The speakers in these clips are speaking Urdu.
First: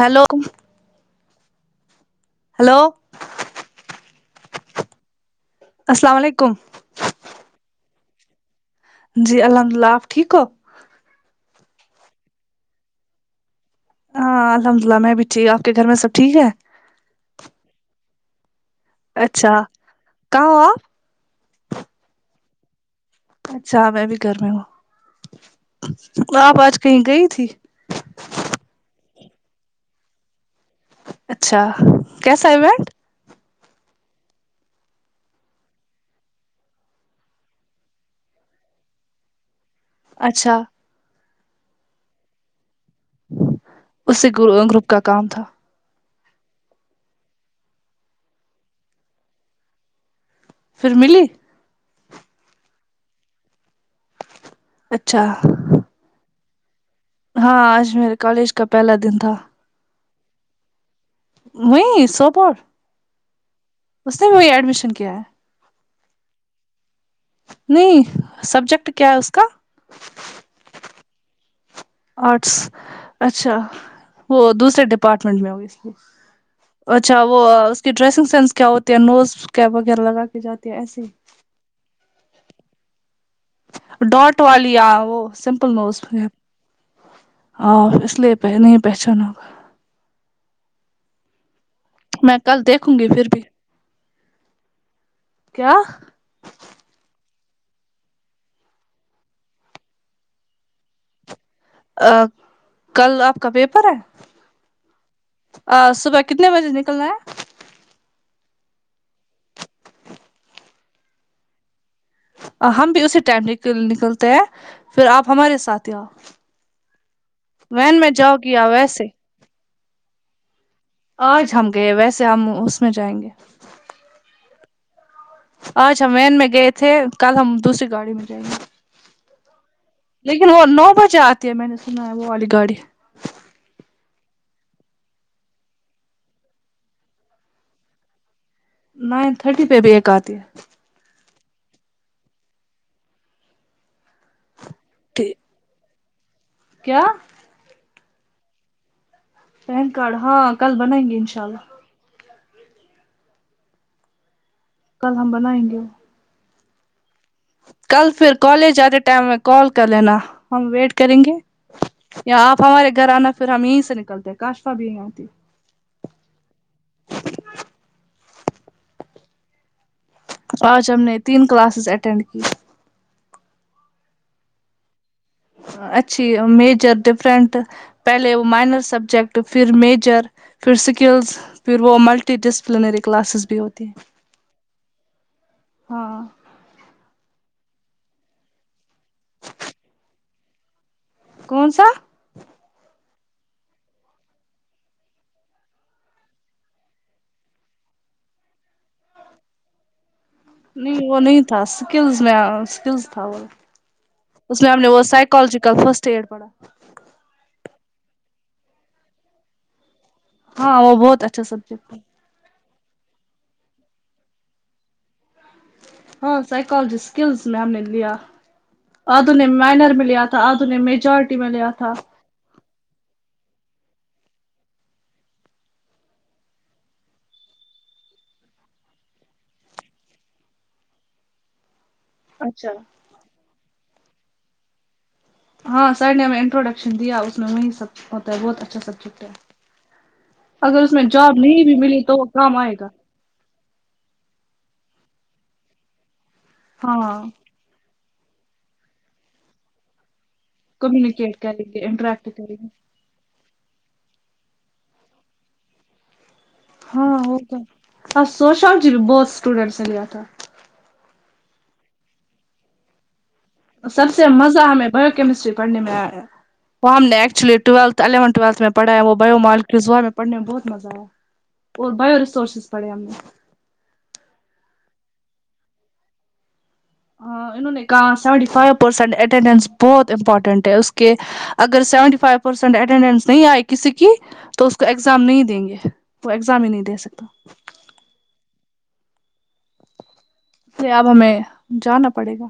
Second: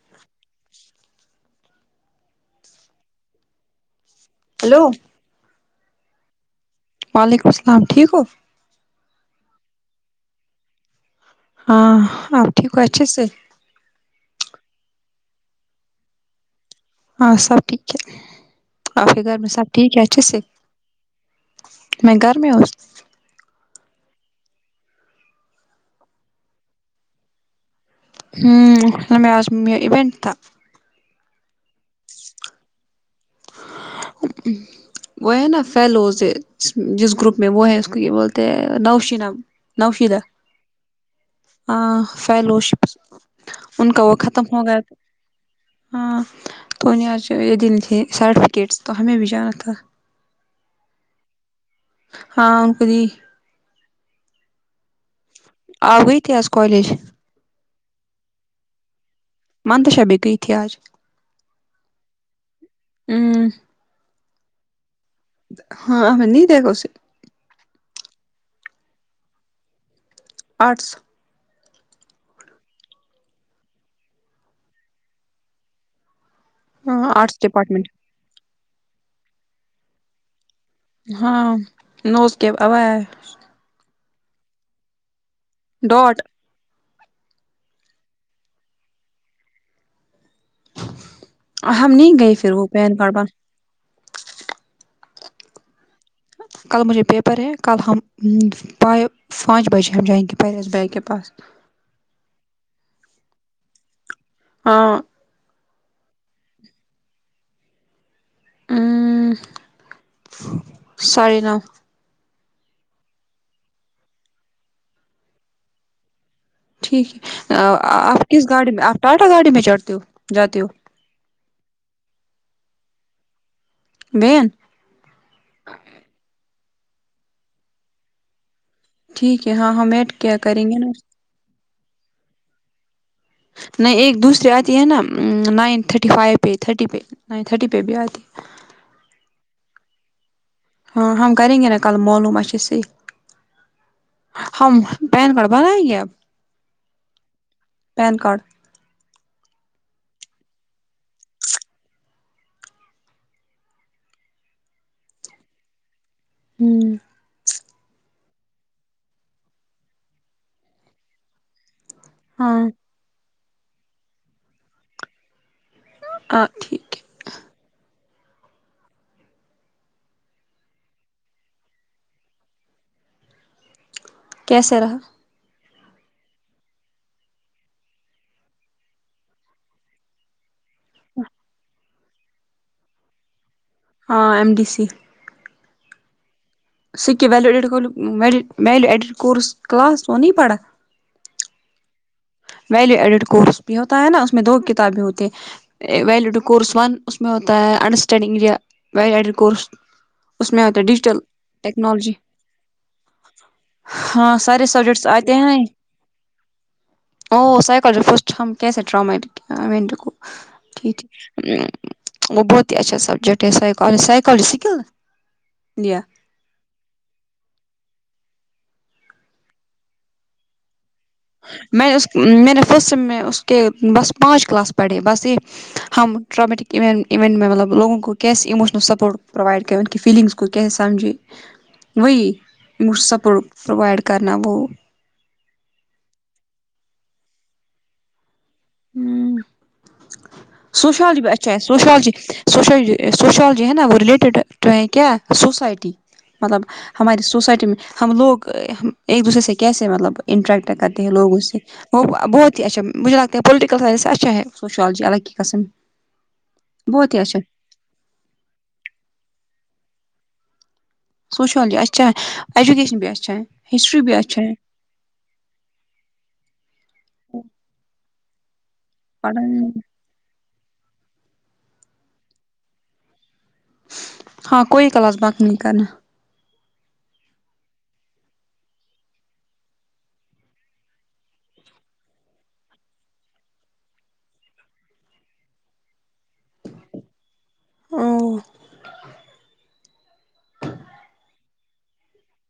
ہیلو ہیلو ہیلو السلام و علیکم وعلیکم السلام ٹھیک ہو جی الحمد للہ آپ ٹھیک ہو ہاں آپ ٹھیک ہو اچھے سے ہاں الحمد للہ میں بھی ٹھیک آپ کے گھر میں سب ٹھیک ہے ہاں سب ٹھیک ہے آپ کے گھر میں اچھا سب ٹھیک ہے اچھے سے کہاں ہو آپ میں گھر میں ہو اچھا میں بھی گھر میں ہوں آپ آج کہیں گئی تھی ہوں ہمیں آج ایونٹ تھا اچھا کیسا ایونٹ ہ وہ ہے نا فیلوز جس گروپ میں وہ ہے اس کو یہ بولتے ہیں نوشینہ نوشدا اچھا ہ فیلو ان کا وہ اس سے ختم ہو گیا گروپ تھا کا کام ہاں تو یہ دین تھے سرٹیفکیٹس تو ہمیں بھی جانا تہ پھر ملی ہاں ان کو دی اچھا اپ گئی تھی آج کالیج ہاں آج میرے کولیج کا پہلا دن تھا منتشا بھی تھی کیا آج [unintelligible] ہوں اس نے بھی وہی ایڈمیشن کیا ہے ہاں ہم نہیں دیکھا اسے نہیں سبجیکٹ کیا ہے اس کا ارٹس آرٹس اچھا وہ دوسرے ڈپارٹمنٹ میں ہوگی اسے اچھا وہ آرٹس ڈپارٹمنٹ اس کی ڈریسنگ سینس کیا ہوتی ہے نوز کیا وغیرہ لگا کے جاتی ہے ایسی ہاں نو اس کے او ہے ڈاٹ والی آ وہ سمپل نوز اس ڈاٹ میں آ اس لیے پہنی ہے پہچانا ہوگا ہم نہیں گئے میں پھر کل وہ پین دیکھوں گی کاربا پھر بھی کیا کل مجھے پیپر ہے کل ہم پائے پانچ بجے ہم جائیںن کہ پرس بھائی کے پاس ا کل آپ کا پیپر ہے ہاں آج صبح کتنے بجے نکلنا ہے ساڈے نو ہم بھی اسی ٹائم نکلتے ہیں پھر آپ ہمارے ساتھ ہی آ ٹھیک ہے آپ کس گی یا گاڑی میں آپ ویسے ٹاٹا گاڑی میں چڑھتے ہو جاتے ہو آج ہم گئے ویسے ہم اس میں جائیں گے بہن آچھا وین میں گئے تھے کل ہم دوسری گاڑی میں جائیں گے ٹھیک ہے ہاں ہم ایڈ کیا کریں گے نا کے میں نے سنا ہے وہ والی گاڑی نہیں ایک دوسرے آتی ہے نا نائن تھرٹی فائیو پہ تھرٹی پہ نائن تھرٹی پہ بھی آتی ہے نائن تھرٹی پہ بھی ایک آتی ہیں ہاں ہم کریں گے نا کل معلوم اچھے صیح ہم ہے پین کارڈ بنائیے اب کیا پین کارڈ پین کاڑھا کل بنائیں گے ان شاء اللہ کل ہم بنائیں گے ہمم کل پھر کالج آتے ٹائم میں کال کر لینا ہم ویٹ کریں گے یا ہاں آپ ہمارے گھر آنا پھر ہم یہیں سے نکلتے کاشفا بھی یہیں آتی آ ٹھیک ہے آج ہم نے تین کلاسز اٹینڈ کی کیسے رہا اچھی میجر ڈفرنٹ پہلے وہ مائنر سبجیکٹ پھر میجر پھر سکلز پھر وہ ملٹی ڈسپلنری کلاسز بھی ہوتی ہیں ہاں ایم ڈی سی ہاں سک کے ویلو ایڈٹو کھلو میل میل ایڈٹ کورس کلاس وہ نہیں پڑھا کون سہ ویلیو ایڈٹ کورس بھی ہوتا ہے نا اس میں دو کتابیں ہوتی ہے ویلیوڈو کورس ون اس میں ہوتا ہے انڈرسٹینڈنگ یا ویلیوڈو کورس اس میں ہوتا ہے نہیں وہ ڈیجیٹل نہیں تھا ٹیکنالوجی اسکلس میں اسکلس تھا وہ ہاں اس سارے میں ہم نے وہ سبجیکٹس آتے ہیں سائیکالوجیکل فرسٹ ایڈ پڑھا او سائکالج فسٹ ہم کسے ٹرمے ائی مین رکو ہاں وہ بہت اچھا سبجیکٹ ہے وہ بہت ہی اچھا سبجیکٹ ہے سائی کال سائ سائیکالوجی سکل یا ہاں سائیکالوجی اسکلس میں ہم نے لیا آدھو نے مائنر میں لیا تھا آدھو نے میجارٹی میں اس میں نے فسٹ سیم اس کے بس پانچ کلاس پڑھی بس یے ہم ٹرامٹک یونٹ یونٹ مطلب لوگوں کو کیسے اموشنل سپورٹ پرووائڈ کریں ان کی فیلنگس کو کسے سمجھے اچھا وہ سپورٹ پرووائڈ کرنہ وہ ہاں سر نے ہمیں انٹروڈکشن دیا اس میں وہیں سب ہوتا ہے بہت اچھا اچھا سبجیکٹ ہے ہوں اگر اس میں سوشالوجی جاب اچھا ہے نہیں بھی ملی سوشالوجی تو وہ کام آئے گا سوشالوجی سوشالوجی ہے نا وہ ریلیٹیڈ ٹو ہے کیا سوسائٹی مطلب ہماری ہاں سوسائٹی میں ہم لوگ ایک دوسرے سے کیسے مطلب انٹریکٹ کرتے ہیں کمیونیکیٹ لوگوں سے کریں گے وہ انٹریکٹ کریں بہت ہی گے اچھا مجھے لگتا ہے پولٹکل سائنس اچھا ہے سشالجی اللہ کی قسم بہت ہاں ہی وہ اچھا تو ہے پر سوشالوجی بھی بہت اسٹوڈینٹس نے لیا تھا سوشالجی اچھا ایجوکیشن بھی اچھا ہے ہسٹری سب بھی سے اچھا ہے مزہ ہمیں بائیوکمسٹری پڑھنے ایا ہے وہ ہم نے ایکچولی ی ٹویلو الیون تولوتھ پڑھایا وہ بیو پڑھائی مالکیزا ہمیں پڑھنے میں بہت مزہ آیا اور بیو ریسورسز پڑھے ہم نے ہاں کوئی کلاس بینق نہیں کرنا ہاں انہوں نے کہا سیونٹی فائیو پرسینٹ اٹینڈنس بہت امپورٹینٹ ہے اس کے اگر سیونٹی فائیو پرسینٹ اٹینڈینس نہیں آئے کسی کی تو اس کو ایگزام نہیں دیں گے وہ ایگزام ہی نہیں دے سکتا ہمم جی اب ہمیں جانا پڑے گا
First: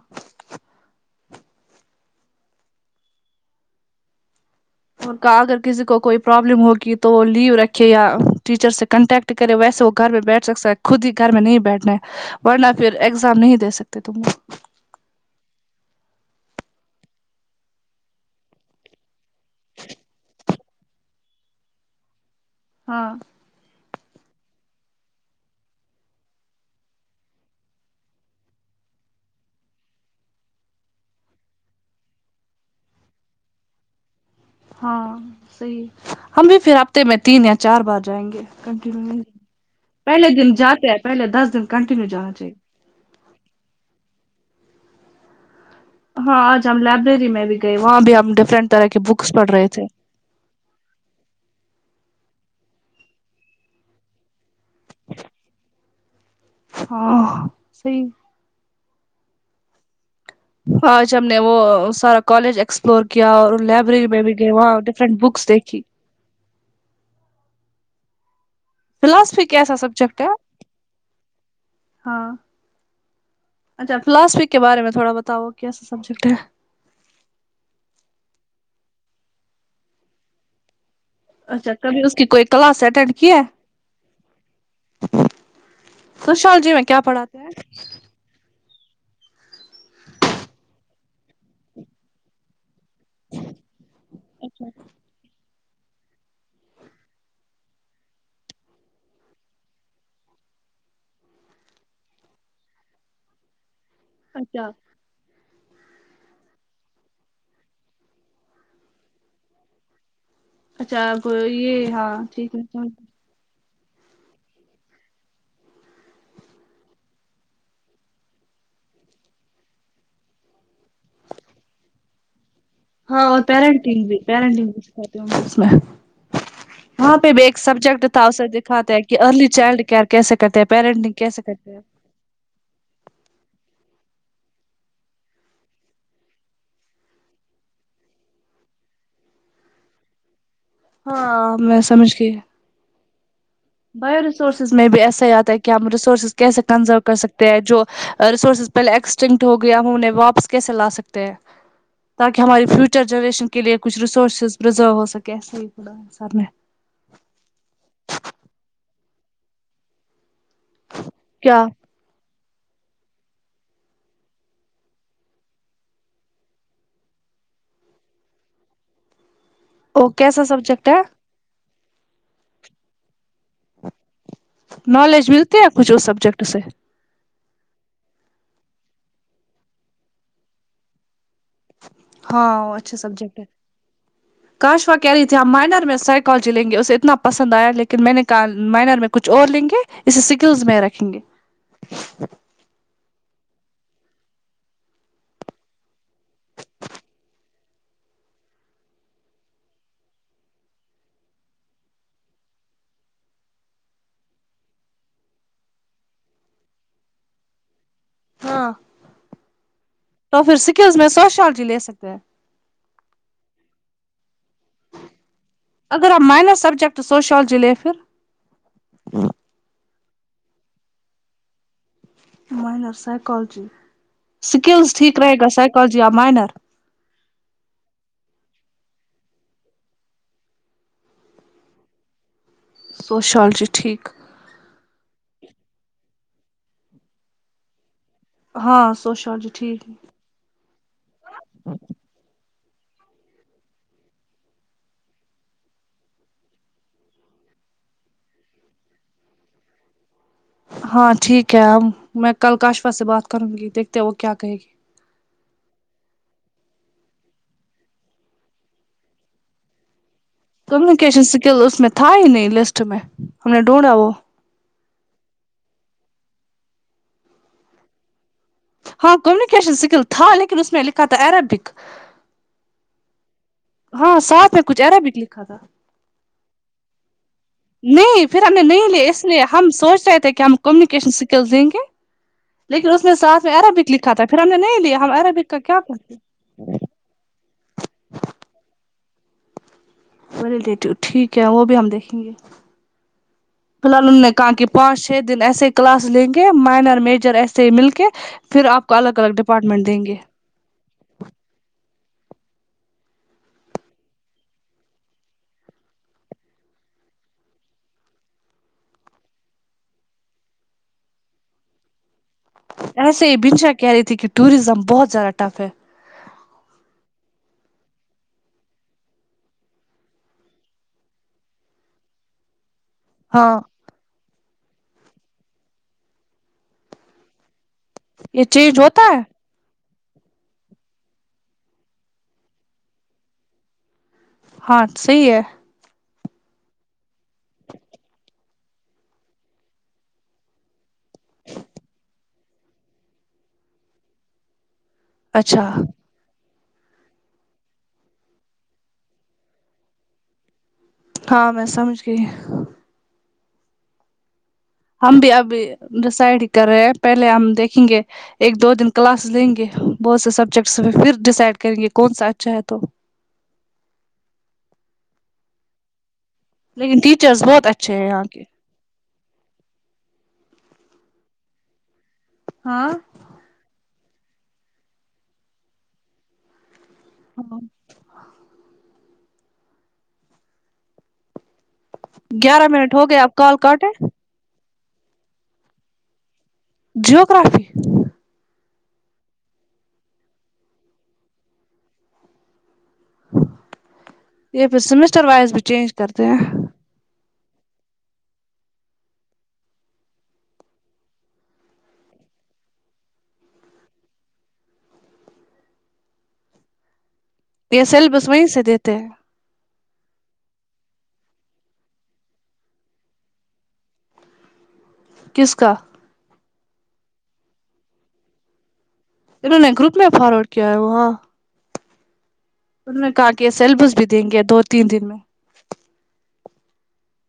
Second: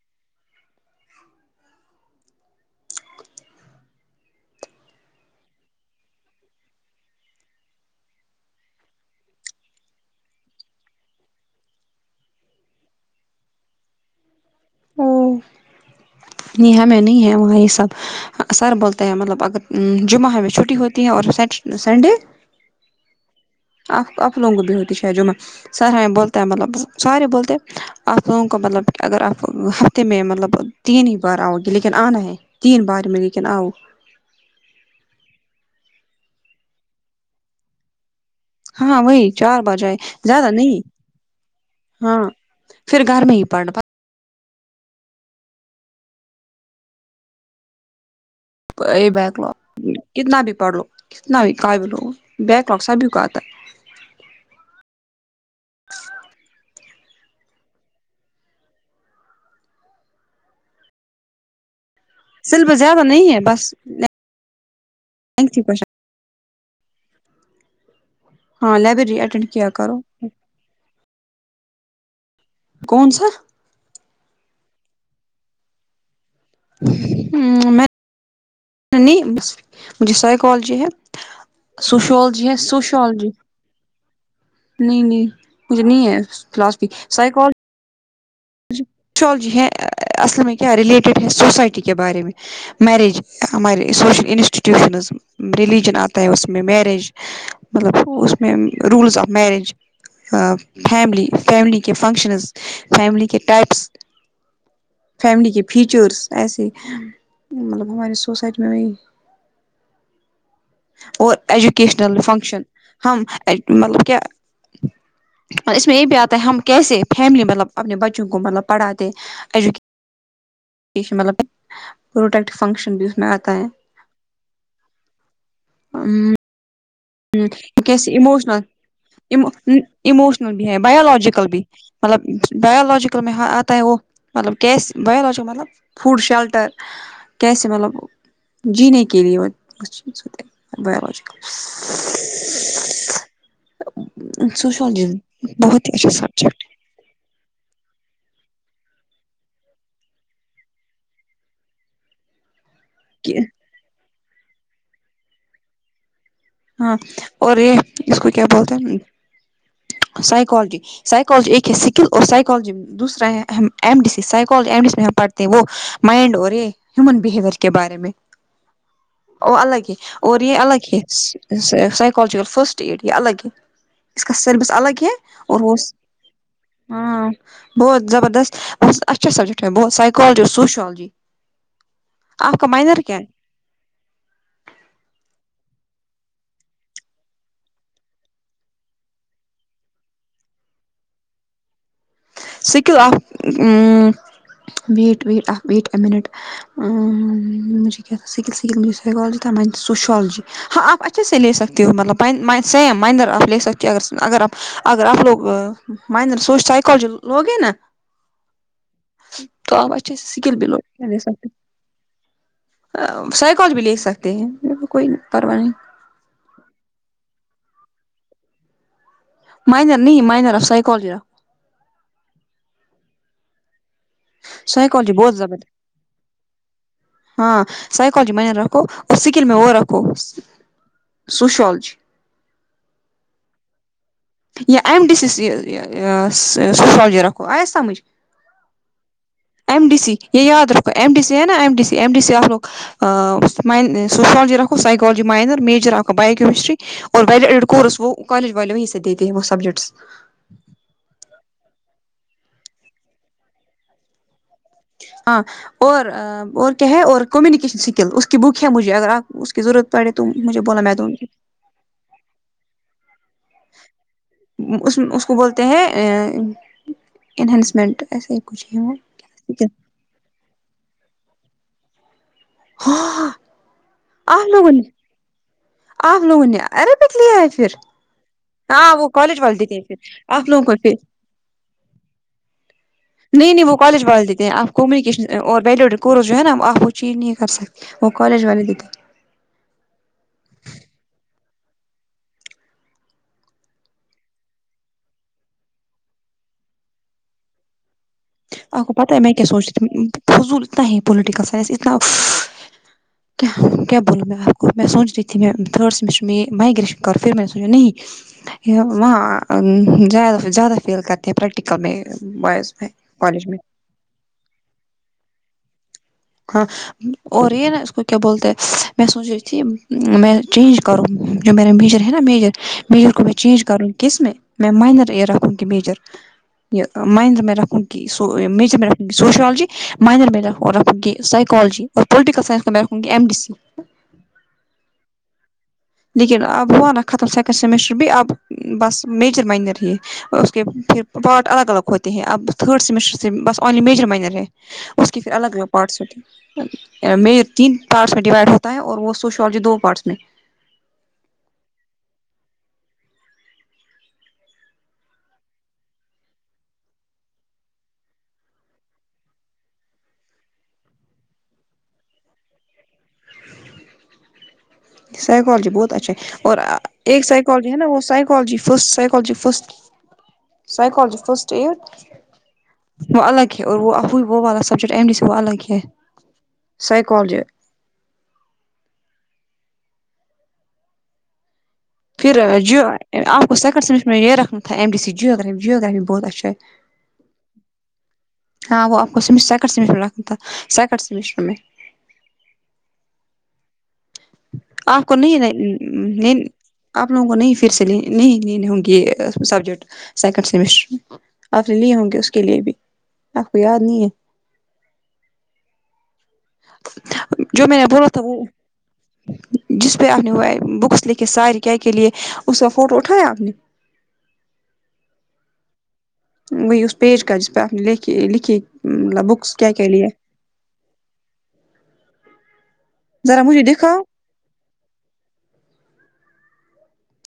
کا اگر کسی کو کوئی پرابلم ہوگی تو وہ لیو رکھے یا ٹیچر سے کنٹیکٹ کرے ویسے وہ گھر میں بیٹھ سکتا ہے خود ہی گھر میں نہیں بیٹھنا ہے ورنہ پھر ایگزام نہیں دے سکتے تم یہاں میں نہیں ہے وہاں یے سب سر بولتے ہیں مطلب اگر جمعہ ہمیں چھٹی ہوتی ہے اور سیٹ سنڈے ہاں سر ہمیں بولتے ہیں مطلب سارے بولتے ہیں [unintelligible] آپ لوگوں کو مطلب اگر آپ ہفتے میں مطلب تین ہی بار آؤ گے لیکن آنا ہے تین بار میں لیکن آؤ ہاں صحیح ہم بھی پھر ہفتے میں تین یا چار بار جائیں گے کنٹینیو ہاں نہیں وہی چار بار جائے پہلے زیادہ دن نہیں جاتے ہیں پہلے دس دن کنٹینیو ہاں جانا چاہیے پھر گھر میں ہی پڑنا ہاں آج ہم لائبریری میں بھی گئے وہاں بھی ہم ڈفرنٹ طرح کے یہ بکس بیک لاگ پڑھ رہے تھے کتنا بھی پڑھ لو کتنا بھی قاببل لو بیک لوگ سبھی کا آتا ہے ہاں سہی آج ہم نے وہ سارا کالج سلیبس زیادہ ایکسپلور کیا نہیں ہے اور بس لائبریری میں بھی گئے وہاں فرنٹ بکس لینتھی دیکھی کوشچن۔ ہاں لائبریری فلاسفی اٹینڈ کیا کیسا کرو سبجیکٹ ہے ہاں کونسا اچھا فلاسفی کے بارے میں تھوڑا بتاؤ کیسا سبجیکٹ ہے میں [inaudible] مجھے سائیکالوجی ہے اچھا کبھی اس کی کوئی سوشولوجی ہے کلاس اٹینڈ سوشولوجی کی ہے نہیں نہیں مجھے نہیں ہے سوشالوجی میں فلاسفی کیا پڑھاتے ہیں سائیکال سوشالوجی ہے اصل میں کیا ریلیٹیڈ ہے سوسائٹی کے بارے میں میریج ہمارے سوشل اچھا انسٹیٹیوشنز ریلجن آ اتا ہے اس میں میریج مطلب اس میں رولز آف میریج ا فیملی فیملی کے فنکشنز فیملی کے ٹائپس اچھا فیملی کے فیچرس ایسے مطلب ہماری سوسائٹی میں وہ اچھا آپ اور یہ ہاں ایجوکیشنل ٹھیک فنکشن ہے ہم مطلب کیا اس میں یہ بھی آتا ہے ہم کیسے فیملی مطلب اپنے بچ بچوں کومطلب پڑھاتے ہیں [unintelligible] پروٹیکٹ فنکشن بھی اس ہاں میں اور آتا ہے پیرنٹنگ بھی پیرنٹنگ بھی سکھاتے ہوں گے اس میں وہاں پہ بھی ایک سبجیکٹ کیسے تھا اسے ایموشنل دکھاتا ہے کہ ارلی چائلڈ کیئر کیسے ایموشنل کرتے ہیں بھی ہے پیرنٹنگ کیسے بایولوجیکل بھی کرتے ہیں مطلب بائیولوجیکل میں آتا ہے وہ مطلب بائیولوجیکل مطلب فوڈ شیلٹر کیسے مطلب جینے کے لیے بایولوجیکل ہاں میں سمجھ گئی بائیو ریسورسز میں بھی سوشالوجی ایسا ہی آتا ہے کہ بہت ہم ہی اچھا ریسورسز سبجیکٹ کیسے کنزرو کر سکتے ہیں جو ریسورسز پہلے ایکسٹنکٹ ہو گیا ہم انہیں واپس کیسے لا سکتے ہیں تاکہ ہماری فیوچر ہے جنریشن کے لیے کچھ ریسورسز پرزرو ہو سکے ایسے ہی سر نے ہاں اور یہ اس کو کیا بولتے ہیں سائیکالوجی سائیکالوجی کیا ایک ہے اسکل اور سائیکالوجی دوسرا ہے M D C psychology M D C میں ہم پڑھتے ہیں وہ مائنڈ اورے ہیومن بیہیویئر کے بارے میں وہ الگ ہی اور کیسا یہ الگ سبجیکٹ ہی ہے سائیکالوجیکل فسٹ ایڈ یہ الگ ہے اس کا سربس الگ ہے نالج ملتی اور ہے وہ کچھ اس سبجیکٹ سے ہاں بہت زبردست بہت اچھا سبجیکٹ ہے بہت سائیکالوجی اور سوشیالوجی ہاں وہ اچھا سبجیکٹ ہے کاشوا کہہ رہی تھی یہاں مائنر میں سائیکالوجی لیں گے اسے اتنا پسند آیا لیکن میں نے کہا مائنر میں کچھ اور لیں گے اسے سکلز میں رکھیں گے سکل آف بیٹ بیٹ آ بیٹ اے منٹ میںجھ کیا تھا سکل سکلھ سائیکالوجی تب میں سوشیالوجی ہاں آپ اچھے سے لے سکتی ہو مطلب سم مائنر آپ لے سکتی ہو ا اگر آپ اگر آپ لوگ مائنر سوش سائیکالوجی لوگے نا ہاں تو اپ اچھے تو پھر سکل [unintelligible] ب سکلز میں سوشیالوجی لے سکتے ہیں سائیکل بھی لے سکتے ہیں کوئی پرواہ نہیں اگر آ مائنر سبجیکٹ سوشیالوجی لے پھر مائنر نہیں مائنر اف سائیکالر مائنر سائیکالوجی اسکل سائیکالوجی ٹھیک رہے بہت گا زبر سائیکالوجی مائنر ہاں سائیکالوجی میں رکھو اور سکل میں وہ رکھو سوشالوجی سوشیالوجی ٹھیک ایم ڈی سی سوشیالوجی رکھو آیا سمجھ ہاں سوشالوجی ٹھیک ایم ہی ڈی سی یہ یاد رکھو ایم ڈی نا ایم ڈی ایم ڈی آ رگ سوشیالوجی رکھو سائیکالوجی مائنر میجر آکھو بایو کیمسٹری اور کورس وہ کالج والے وہیں سے دیتے ہیں وہ سبجیکٹس ہاں ٹھیک ہے ا میں کل کاشفا سے بات کروں گی دیکھتے ہیں وہ کیا کہے گی ہاں اور اور کیا ہے اور کمیونیکیشن اسکل اس کی بک ہے مجھے اگر آپ اس کی ضرورت پڑے تو مجھے بولا میں دوں گی ٹیل اس میں تھا ہی نہیں لسٹ میں ہم نے ڈھونڈا وہ اس اس کو بولتے ہیں اینہانسمنٹ ایسے ہی کچھ ہے وہ ہاں کمیونکیشن سکل تھا لیکن اس میں لکھا تھا عربک ہاں ہاں آپ ساتھ میں لوگوں نے کچھ عربک لکھا تھا آپ لوگوں نے عربک لیا ہے پھر نہیں پھر ہم نے نہیں ہاں وہ لے اس کالج لیے والے ہم دیتے ہیں پھر سوچ رہے تھے کہ آپ ہم لوگوں کو پھر کمیونکیشن س کل دیں گے لیکن اس میں ساتھ نہیں میں نہیں وہ عربک کالج لکھا تھا والے پھر دیتے ہم ہیں نے آپ نہیں لیا ہم کمیونیکیشن عربک کا اور کیا کرتے ویڈیوز جو ہے نا چی نہیں کر سکتی وہ کالج والے دی تھے والیدٹور ٹھیک ہے وہ بھی ہم دیکھیں گے فی الحال ہمنے کہا کہ پانچ چھ دن ایسے کلاس لیں گے مائنر میجر ایسے ہی مل کے پھر آپ کو پتہ الگ ہے میں الگ کیا ڈپارٹمنٹ سوچی دیں گے فضول اتنا ہی پولیٹیکا سائنس اتنا کیا بولو میں آپ کو میں سوچرہی تھی میں تھرڈ سمسٹر میں مگریشن کر پھر میں نے سوچا نہیں وہاں زیادہ سے زیادہ فیل کرتے ہیں پریکٹیکل میں بز ایسے ہی بنشا کہہ رہی تھی کہ ٹوریزم بہت زیادہ ٹف ہے خ اور یہ نا اس کو کیا بولتے ہے میں سوچرہی تھی میں چینج کروں جو میرا میجر ہے نا میجر میر کو میں ہاں چینج کرو کس میں میں مائنر یہ رکھوں کہ میجر یہ مائنر میں رکھوں س یہ میجر چینج میں ہوتا رہوں ہے سوشالوجی مائنر میر رہوں گی سائیکالوجی اور پوٹیکل سائنس میں ہونگی ایم ڈی سی ہاں صحیح ہے لیکن اب ہوا نا ختم سیکنڈ سمیسٹر بھی اب بس میجر مائنر ہی اور اس کے پھر پارٹ الگ الگ ہوتے ہیں اب تھرڈ سیمسٹر سے بس انلی میجر مینر ہے اس کی پھر الگ اچھا الگ پارٹس ہوتی م تین پارٹس میں ڈیوائڈ ہوتا ہے اور وہ سوشولوجی دو پارٹس میں ہاں میں سمجھ گئی ہم بھی ابھی ڈیسائڈ ہی کر رہے ہیں پہلے ہم دیکھیں گے ایک دو دن کلاس لیں گے بہت سے سبجیکٹس پھر ڈیسائڈ کریں گے کون سا اچھا ہے تو سائیکالوجی بہت اچھا ہے اور لیکن ایک ٹیچرس بہت سائیکالوجی ہے نا اچھے وہ ہیں یہاں کے psychology first psychology first psychology first ایتھ ہاں وہ الگ ہے اور وہ وہ والا سبجیکٹ ایم ڈ سے وہ الگ ہے سائیکالوجی ہاں پھر گیارہ جو منٹ ہو گئے آپ کو کال سیکنڈ کاٹے سمسٹر میں یہ رکھنا تھا ایم ڈی سی جیوگراف جیوگررافی بہت اچھا ہے جیوگررافی ہاں وہ آپ کو سم سیکنڈ سیمسٹر رکھنا تھا سیکنڈ سیمسٹر میں یہ پھر آپ کو سمسٹر وائز بھی چینج کرتے نہیں ہیں آپ لوگوں کو نہیں فر سے نی نہیں لینے ہوں گے سبجیکٹ سیکنڈ سیمسٹر آپ نے لیے ہوں گے اس کے لیے بھی آپ کو یاد نہیں ہے جو میں یہ نے بولا تھا سیلیبس وہ وہیں سے دیتے ہیں جس پہ آپ نے وہ آیا بکس لکھی سارے کیا کے لیے اس کا فوٹو اٹھایا آپ نے کس کاا وہ اس پیج ک جس پ آ اپ نے لیکے لکھکے مطلب بکس انہوں کیا نے کیا گروپ لے میں فارورڈ کیا وہاں انہونے کہا ذرا کے مجھے سیلبس دکھاؤ بھی دیں گے دو تین دن میں